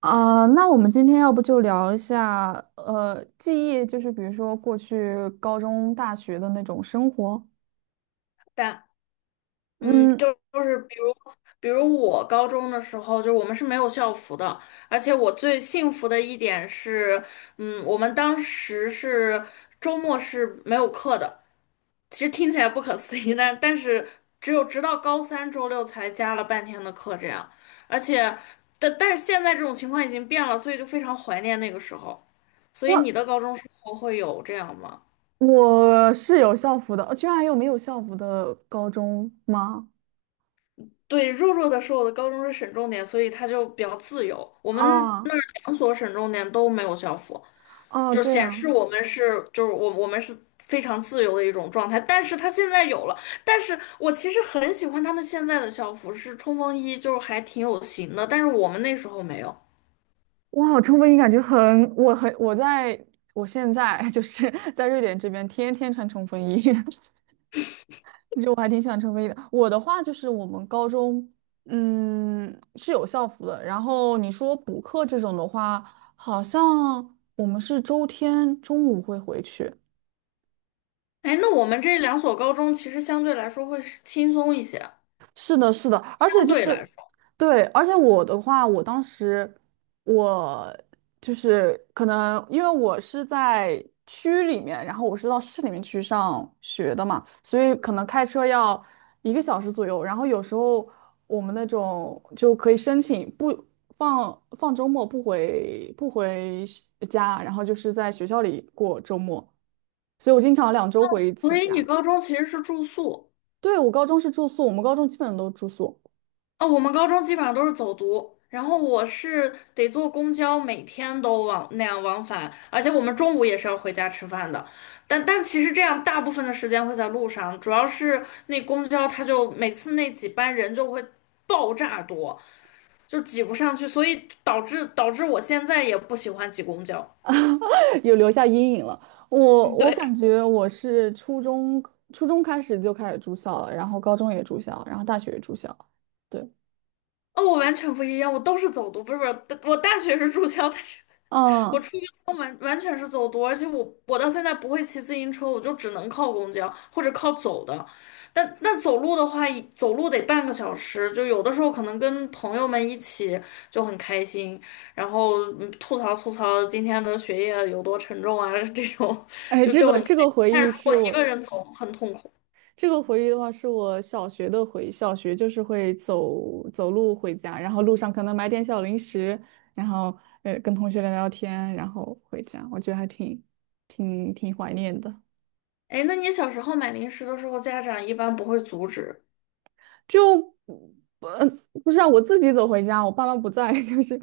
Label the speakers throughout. Speaker 1: 啊，那我们今天要不就聊一下，记忆，就是比如说过去高中、大学的那种生活。
Speaker 2: 但嗯，
Speaker 1: 嗯，
Speaker 2: 就就是比如我高中的时候，就是我们是没有校服的，而且我最幸福的一点是，我们当时是周末是没有课的。其实听起来不可思议，但是只有直到高三周六才加了半天的课这样，而且但但是现在这种情况已经变了，所以就非常怀念那个时候。所以你
Speaker 1: 我
Speaker 2: 的高中生活会有这样吗？
Speaker 1: 我是有校服的，居然还有没有校服的高中吗？
Speaker 2: 对，弱弱的说，我的高中是省重点，所以他就比较自由。我们那
Speaker 1: 啊，
Speaker 2: 儿两所省重点都没有校服，
Speaker 1: 啊，
Speaker 2: 就
Speaker 1: 这
Speaker 2: 显
Speaker 1: 样，
Speaker 2: 示我们是就是我们是非常自由的一种状态。但是他现在有了，但是我其实很喜欢他们现在的校服，是冲锋衣，就是还挺有型的。但是我们那时候没有。
Speaker 1: 哇，冲锋衣感觉很，我很，我在我现在 就是在瑞典这边，天天穿冲锋衣。就我还挺想成为的。我的话就是我们高中，嗯，是有校服的。然后你说补课这种的话，好像我们是周天中午会回去，
Speaker 2: 哎，那我们这两所高中其实相对来说会是轻松一些，
Speaker 1: 是的，是的，而且
Speaker 2: 相
Speaker 1: 就
Speaker 2: 对来
Speaker 1: 是，
Speaker 2: 说，
Speaker 1: 对，而且我的话，我当时我就是可能因为我是在区里面，然后我是到市里面去上学的嘛，所以可能开车要一个小时左右。然后有时候我们那种就可以申请不放周末不回家，然后就是在学校里过周末，所以我经常2周回一
Speaker 2: 所
Speaker 1: 次
Speaker 2: 以你
Speaker 1: 家。
Speaker 2: 高中其实是住宿。
Speaker 1: 对，我高中是住宿，我们高中基本都住宿。
Speaker 2: 哦，我们高中基本上都是走读，然后我是得坐公交，每天都往那样往返，而且我们中午也是要回家吃饭的。但其实这样大部分的时间会在路上，主要是那公交它就每次那几班人就会爆炸多，就挤不上去，所以导致我现在也不喜欢挤公交。
Speaker 1: 有留下阴影了。我
Speaker 2: 嗯，
Speaker 1: 我
Speaker 2: 对，
Speaker 1: 感觉我是初中开始就开始住校了，然后高中也住校，然后大学也住校。对，
Speaker 2: 哦，我完全不一样，我都是走读，不是不是，我大学是住校，但是我
Speaker 1: 嗯，
Speaker 2: 完全是走读，而且我到现在不会骑自行车，我就只能靠公交或者靠走的。但那走路的话，走路得半个小时，就有的时候可能跟朋友们一起就很开心，然后吐槽吐槽今天的学业有多沉重啊，这种
Speaker 1: 哎，
Speaker 2: 就
Speaker 1: 这
Speaker 2: 就
Speaker 1: 个
Speaker 2: 很开
Speaker 1: 这个
Speaker 2: 心。
Speaker 1: 回
Speaker 2: 但是
Speaker 1: 忆
Speaker 2: 如果
Speaker 1: 是
Speaker 2: 一个
Speaker 1: 我
Speaker 2: 人走，很痛苦。
Speaker 1: 这个回忆的话是我小学的回忆。小学就是会走路回家，然后路上可能买点小零食，然后跟同学聊聊天，然后回家。我觉得还挺怀念的。
Speaker 2: 哎，那你小时候买零食的时候，家长一般不会阻止？
Speaker 1: 就呃不是啊，我自己走回家，我爸妈不在，就是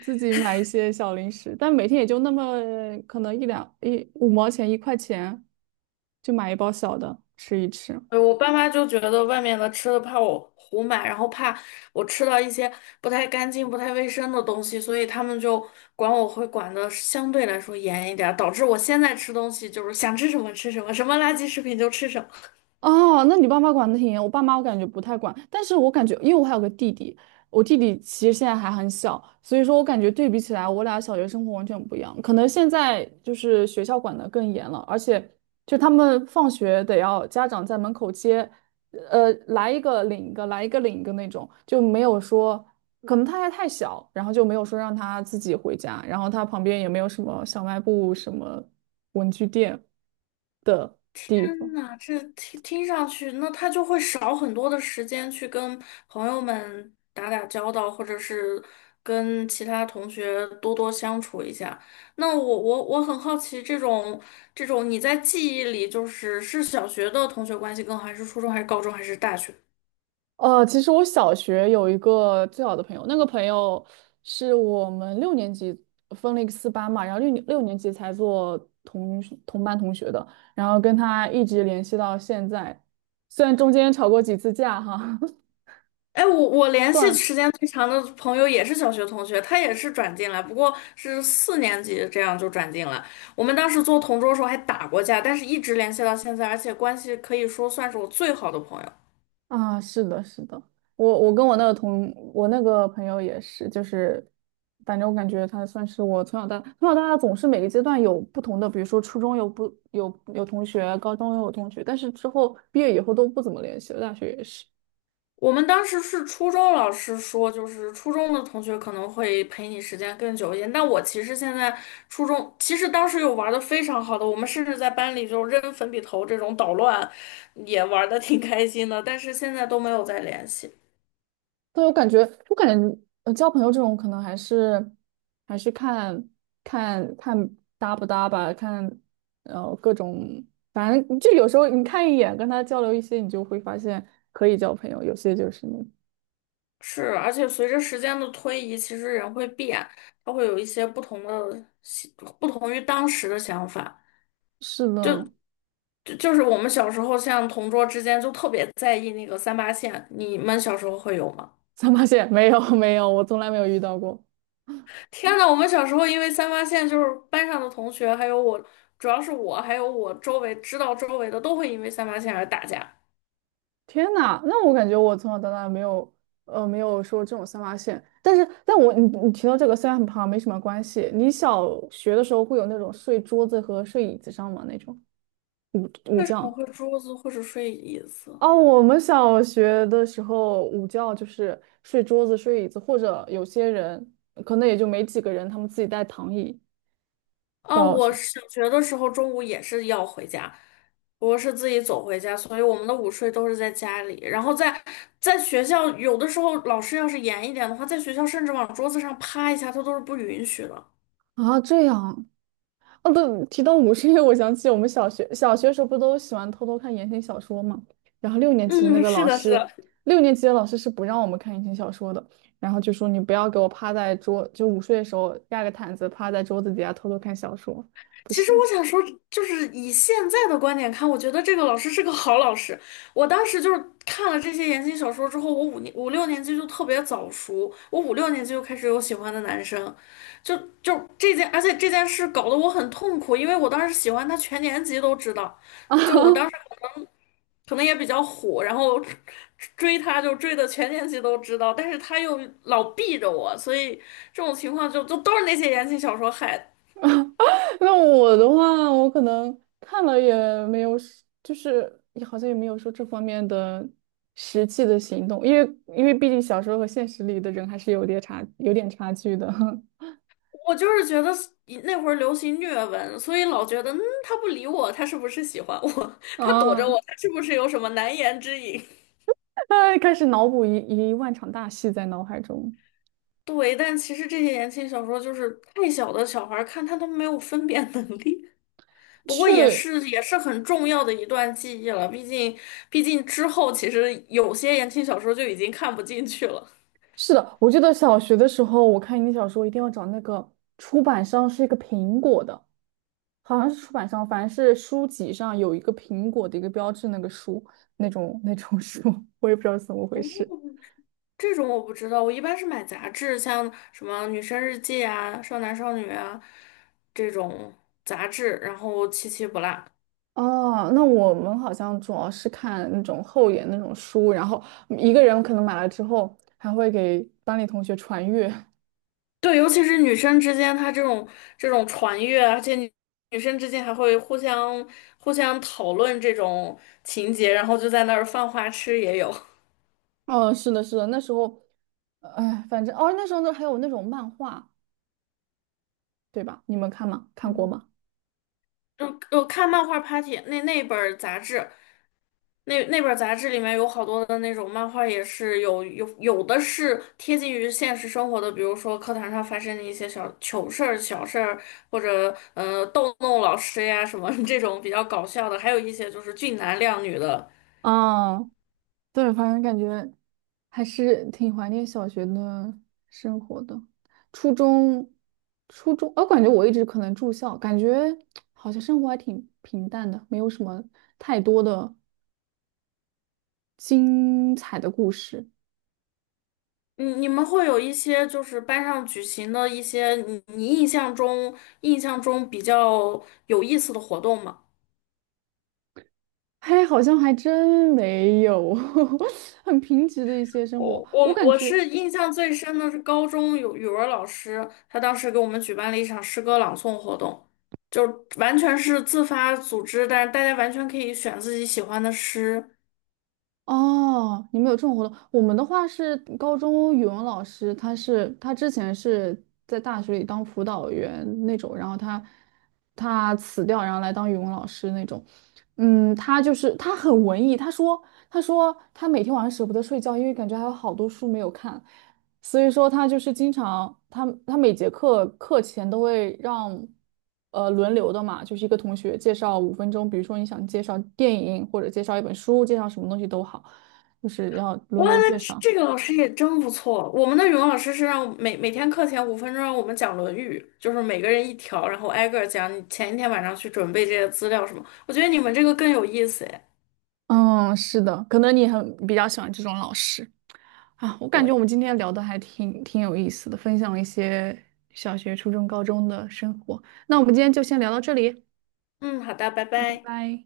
Speaker 1: 自己买一些小零食，但每天也就那么可能一两一五毛钱一块钱，就买一包小的吃一吃。
Speaker 2: 对我爸妈就觉得外面的吃的怕我胡买，然后怕我吃到一些不太干净、不太卫生的东西，所以他们就管我会管的相对来说严一点儿，导致我现在吃东西就是想吃什么吃什么，什么垃圾食品就吃什么。
Speaker 1: 哦，那你爸妈管的挺严，我爸妈我感觉不太管，但是我感觉，因为我还有个弟弟，我弟弟其实现在还很小，所以说我感觉对比起来，我俩小学生活完全不一样。可能现在就是学校管的更严了，而且就他们放学得要家长在门口接，来一个领一个，来一个领一个那种，就没有说，可能他还太小，然后就没有说让他自己回家，然后他旁边也没有什么小卖部、什么文具店的地
Speaker 2: 天
Speaker 1: 方。
Speaker 2: 呐，这听上去，那他就会少很多的时间去跟朋友们打打交道，或者是跟其他同学多多相处一下。那我很好奇，这种你在记忆里，就是小学的同学关系更好，还是初中，还是高中，还是大学？
Speaker 1: 其实我小学有一个最好的朋友，那个朋友是我们六年级分了一个4班嘛，然后六年级才做同班同学的，然后跟他一直联系到现在，虽然中间吵过几次架哈，
Speaker 2: 哎，我联系
Speaker 1: 断
Speaker 2: 时间最长的朋友也是小学同学，他也是转进来，不过是四年级这样就转进来。我们当时做同桌的时候还打过架，但是一直联系到现在，而且关系可以说算是我最好的朋友。
Speaker 1: 啊，是的，是的，我跟我那个朋友也是，就是反正我感觉他算是我从小到大总是每个阶段有不同的，比如说初中有不有有同学，高中也有同学，但是之后毕业以后都不怎么联系了，大学也是。
Speaker 2: 我们当时是初中老师说，就是初中的同学可能会陪你时间更久一点，但我其实现在初中其实当时有玩的非常好的，我们甚至在班里就扔粉笔头这种捣乱，也玩的挺开心的，但是现在都没有再联系。
Speaker 1: 对，我感觉交朋友这种可能还是看搭不搭吧，看各种，反正就有时候你看一眼跟他交流一些，你就会发现可以交朋友，有些就是。
Speaker 2: 是，而且随着时间的推移，其实人会变，他会有一些不同的不同于当时的想法。
Speaker 1: 是的，
Speaker 2: 就是我们小时候，像同桌之间就特别在意那个三八线，你们小时候会有吗？
Speaker 1: 三八线 没有没有，我从来没有遇到过。
Speaker 2: 天呐，我们小时候因为三八线，就是班上的同学，还有我，主要是我，还有我周围知道周围的都会因为三八线而打架，
Speaker 1: 天呐，那我感觉我从小到大没有说这种三八线，但是你提到这个虽然很胖没什么关系，你小学的时候会有那种睡桌子和睡椅子上吗？那种午午
Speaker 2: 我
Speaker 1: 觉？
Speaker 2: 会桌子或者睡椅子。
Speaker 1: 哦，我们小学的时候午觉就是睡桌子、睡椅子，或者有些人可能也就没几个人，他们自己带躺椅
Speaker 2: 哦，
Speaker 1: 到
Speaker 2: 我
Speaker 1: 学
Speaker 2: 小学的时候中午也是要回家，我是自己走回家，所以我们的午睡都是在家里。然后在学校，有的时候老师要是严一点的话，在学校甚至往桌子上趴一下，他都是不允许的。
Speaker 1: 啊，这样哦，对，提到午睡，因为我想起我们小学时候不都喜欢偷偷看言情小说嘛？然后
Speaker 2: 嗯，是的，是的，
Speaker 1: 六年级的老师是不让我们看言情小说的，然后就说你不要给我趴在桌，就午睡的时候盖个毯子趴在桌子底下偷偷看小说，不
Speaker 2: 其实
Speaker 1: 行。
Speaker 2: 我想说，就是以现在的观点看，我觉得这个老师是个好老师。我当时就是看了这些言情小说之后，我五六年级就特别早熟，我五六年级就开始有喜欢的男生，就就这件，而且这件事搞得我很痛苦，因为我当时喜欢他，全年级都知道。
Speaker 1: 啊，
Speaker 2: 就我当时可能也比较虎，然后追他就追的全年级都知道，但是他又老避着我，所以这种情况就都是那些言情小说害的。
Speaker 1: 那我的话，我可能看了也没有也好像也没有说这方面的实际的行动，因为毕竟小说和现实里的人还是有点差距的。
Speaker 2: 我就是觉得那会儿流行虐文，所以老觉得，嗯，他不理我，他是不是喜欢我？他躲着我，
Speaker 1: 啊，
Speaker 2: 他是不是有什么难言之隐？
Speaker 1: 他开始脑补一万场大戏在脑海中。
Speaker 2: 对，但其实这些言情小说就是太小的小孩儿看，他都没有分辨能力。不过也
Speaker 1: 去，
Speaker 2: 是也是很重要的一段记忆了，毕竟之后其实有些言情小说就已经看不进去了。
Speaker 1: 是的，我记得小学的时候，我看英语小说一定要找那个出版商是一个苹果的，好像是出版商，反正是书籍上有一个苹果的一个标志，那个书那种书，我也不知道是怎么回事。
Speaker 2: 这种我不知道，我一般是买杂志，像什么《女生日记》啊、《少男少女》啊这种杂志，然后七七不落。
Speaker 1: 哦，那我们好像主要是看那种厚一点那种书，然后一个人可能买了之后还会给班里同学传阅，
Speaker 2: 对，尤其是女生之间，她这种传阅啊，而且女生之间还会互相讨论这种情节，然后就在那儿犯花痴也有。
Speaker 1: 哦，是的，是的，那时候，哎，反正哦，那时候那还有那种漫画，对吧？你们看过
Speaker 2: 嗯
Speaker 1: 吗？
Speaker 2: 嗯，我看漫画 Party 那本儿杂志，那本儿杂志里面有好多的那种漫画，也是有的是贴近于现实生活的，比如说课堂上发生的一些小糗事儿、小事儿，或者逗弄老师呀什么 这种比较搞笑的，还有一些就是俊男靓女的。
Speaker 1: 啊，对，反正感觉还是挺怀念小学的生活的。初中，初中，我感觉我一直可能住校，感觉好像生活还挺平淡的，没有什么太多的精彩的故事。
Speaker 2: 你们会有一些就是班上举行的一些你印象中比较有意思的活动吗？
Speaker 1: 嘿，好像还真没有，很贫瘠的一些生活，
Speaker 2: 我
Speaker 1: 我
Speaker 2: 我
Speaker 1: 感
Speaker 2: 我
Speaker 1: 觉。
Speaker 2: 是印象最深的是高中有语文老师，他当时给我们举办了一场诗歌朗诵活动，就完全是自发组织，但是大家完全可以选自己喜欢的诗。
Speaker 1: 哦，你们有这种活动？我们的话是高中语文老师，他之前是在大学里当辅导员那种，然后他辞掉，然后来当语文老师那种。嗯，他就是他很文艺，他说他每天晚上舍不得睡觉，因为感觉还有好多书没有看。所以说他就是经常，他每节课前都会让，轮流的嘛，就是一个同学介绍5分钟，比如说你想介绍电影或者介绍一本书，介绍什么东西都好，就是要轮
Speaker 2: 哇，
Speaker 1: 流
Speaker 2: 那
Speaker 1: 介绍。
Speaker 2: 这这个老师也真不错。我们的语文老师是让我每天课前5分钟让我们讲《论语》，就是每个人一条，然后挨个儿讲你前一天晚上去准备这些资料什么。我觉得你们这个更有意思哎。
Speaker 1: 嗯，是的，可能比较喜欢这种老师啊。我感觉我
Speaker 2: 对，
Speaker 1: 们今天聊的还挺有意思的，分享了一些小学、初中、高中的生活。那我们今天就先聊到这里，
Speaker 2: 嗯，好的，拜
Speaker 1: 拜
Speaker 2: 拜。
Speaker 1: 拜。